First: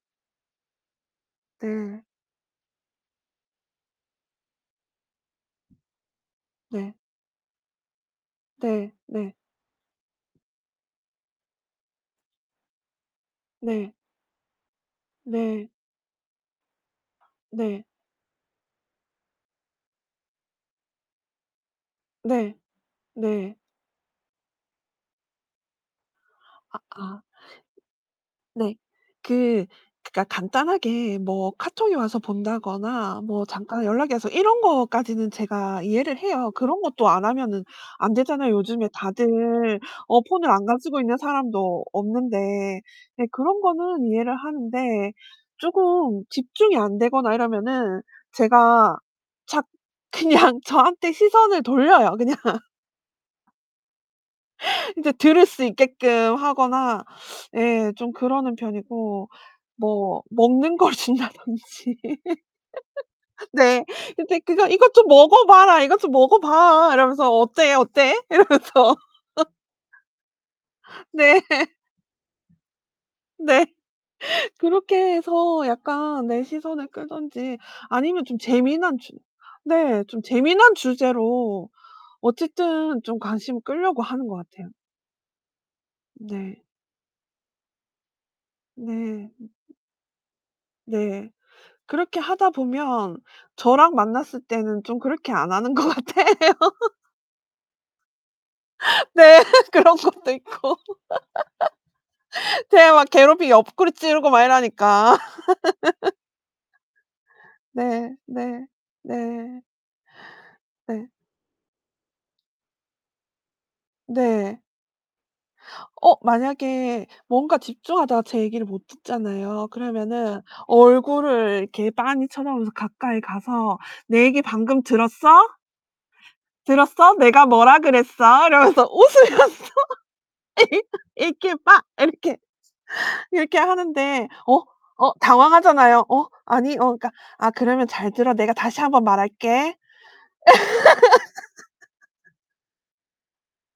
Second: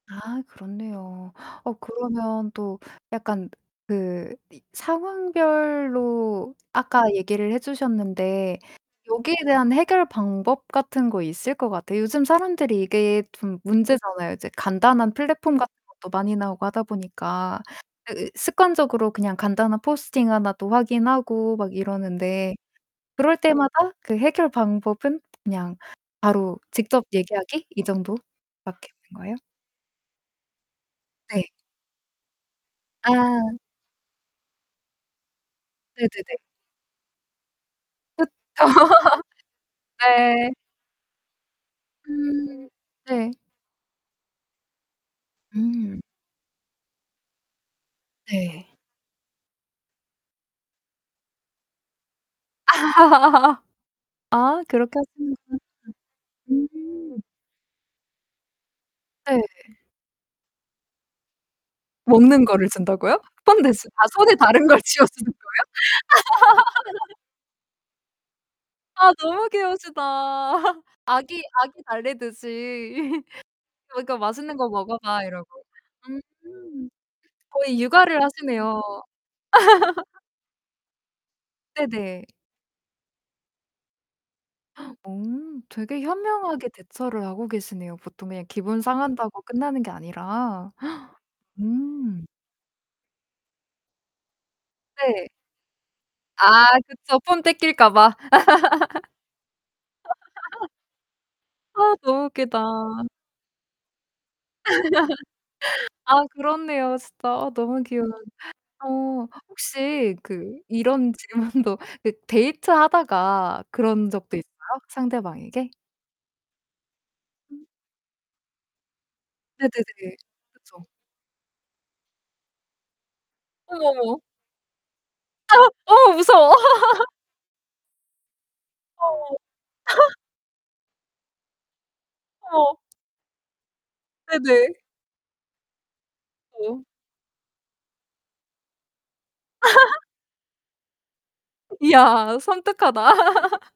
아 그렇네요. 어 네. 그러면 또 약간 그 이 상황별로 네. 아까 얘기를 해 주셨는데 네 네. 여기에 대한 해결 방법 같은 거 있을 것 같아요. 요즘 사람들이 이게 좀 네. 문제잖아요. 이제 간단한 플랫폼 네. 같은 것도 많이 나오고 하다 보니까 네. 그 으 습관적으로 그냥 간단한 포스팅 하나도 확인하고 막 이러는데 네. 그럴 네. 때마다 그 해결 방법은 그냥 바로 아 직접 아. 얘기하기 이 네. 정도밖에 없는 거예요? 그 그니까 간단하게 네. 뭐 카톡이 와서 본다거나 뭐 아. 잠깐 연락이 와서 이런 거까지는 제가 이해를 네네네. 해요. 그런 것도 안 하면은 그쵸. 안되잖아요. 요즘에 다들 어 폰을 네. 안 가지고 있는 사람도 없는데. 음. 네 네. 그런 거는 이해를 하는데 음. 쪼금 집중이 안 되거나 이러면은 네. 제가 자 그냥 저한테 시선을 돌려요. 그냥. 아 그렇게 이제 하시면 들을 수 있게끔 [unintelligible] 하거나 음. 예 좀 그러는 편이고 네. 뭐 먹는 걸 준다든지 먹는 거를 준다고요? 손 네 대신 아 손에 근데 다른 그거 걸 "이것 쥐여 좀 주는 거예요? 먹어봐라, 이것 좀 먹어봐." 이러면서 "어때, 어때?" 이러면서. 아 너무 귀여우시다. 네. 아기 아기 달래듯이. 네. 그니까 "맛있는 거 그렇게 먹어봐." 이러고. 해서 약간 네 시선을 음. 끌든지 거의 육아를 아니면 좀 하시네요. 재미난 주 네 좀 재미난 주제로 네네. 어쨌든 좀 관심을 끌려고 하는 것 같아요. 오 되게 네. 현명하게 대처를 하고 계시네요. 보통 그냥 기분 네. 상한다고 끝나는 게 아니라. 네 그렇게 음. 하다 보면 저랑 만났을 때는 좀 네. 그렇게 안 하는 것 같아요. 아 그쵸. 폰 뺏길까 봐. 네 그런 것도 있고. 아 너무 웃기다. 제가 막 괴롭히고 옆구리 찌르고 막 이러니까. 아 그렇네요 진짜. 아 너무 귀여워요. 네. 네. 어 네. 혹시 그 네. 이런 질문도 그 데이트하다가 그런 적도 있어요? 네. 상대방에게? 어 만약에 뭔가 음. 집중하다가 제 얘기를 못 듣잖아요. 네네네. 그러면은 그쵸. 얼굴을 이렇게 빤히 쳐다보면서 가까이 가서 어머, 어머. "내 얘기 방금 들었어?" 아. 어 무서워. "들었어? 내가 뭐라 그랬어?" 이러면서 어. 웃으면서 이렇게 빠 이렇게 어. 이렇게 하는데 어 네네. 어 당황하잖아요. "어, 아니 어. 어." 그니까 "아, 그러면 잘 들어. 내가 다시 한번 말할게." 이야 섬뜩하다.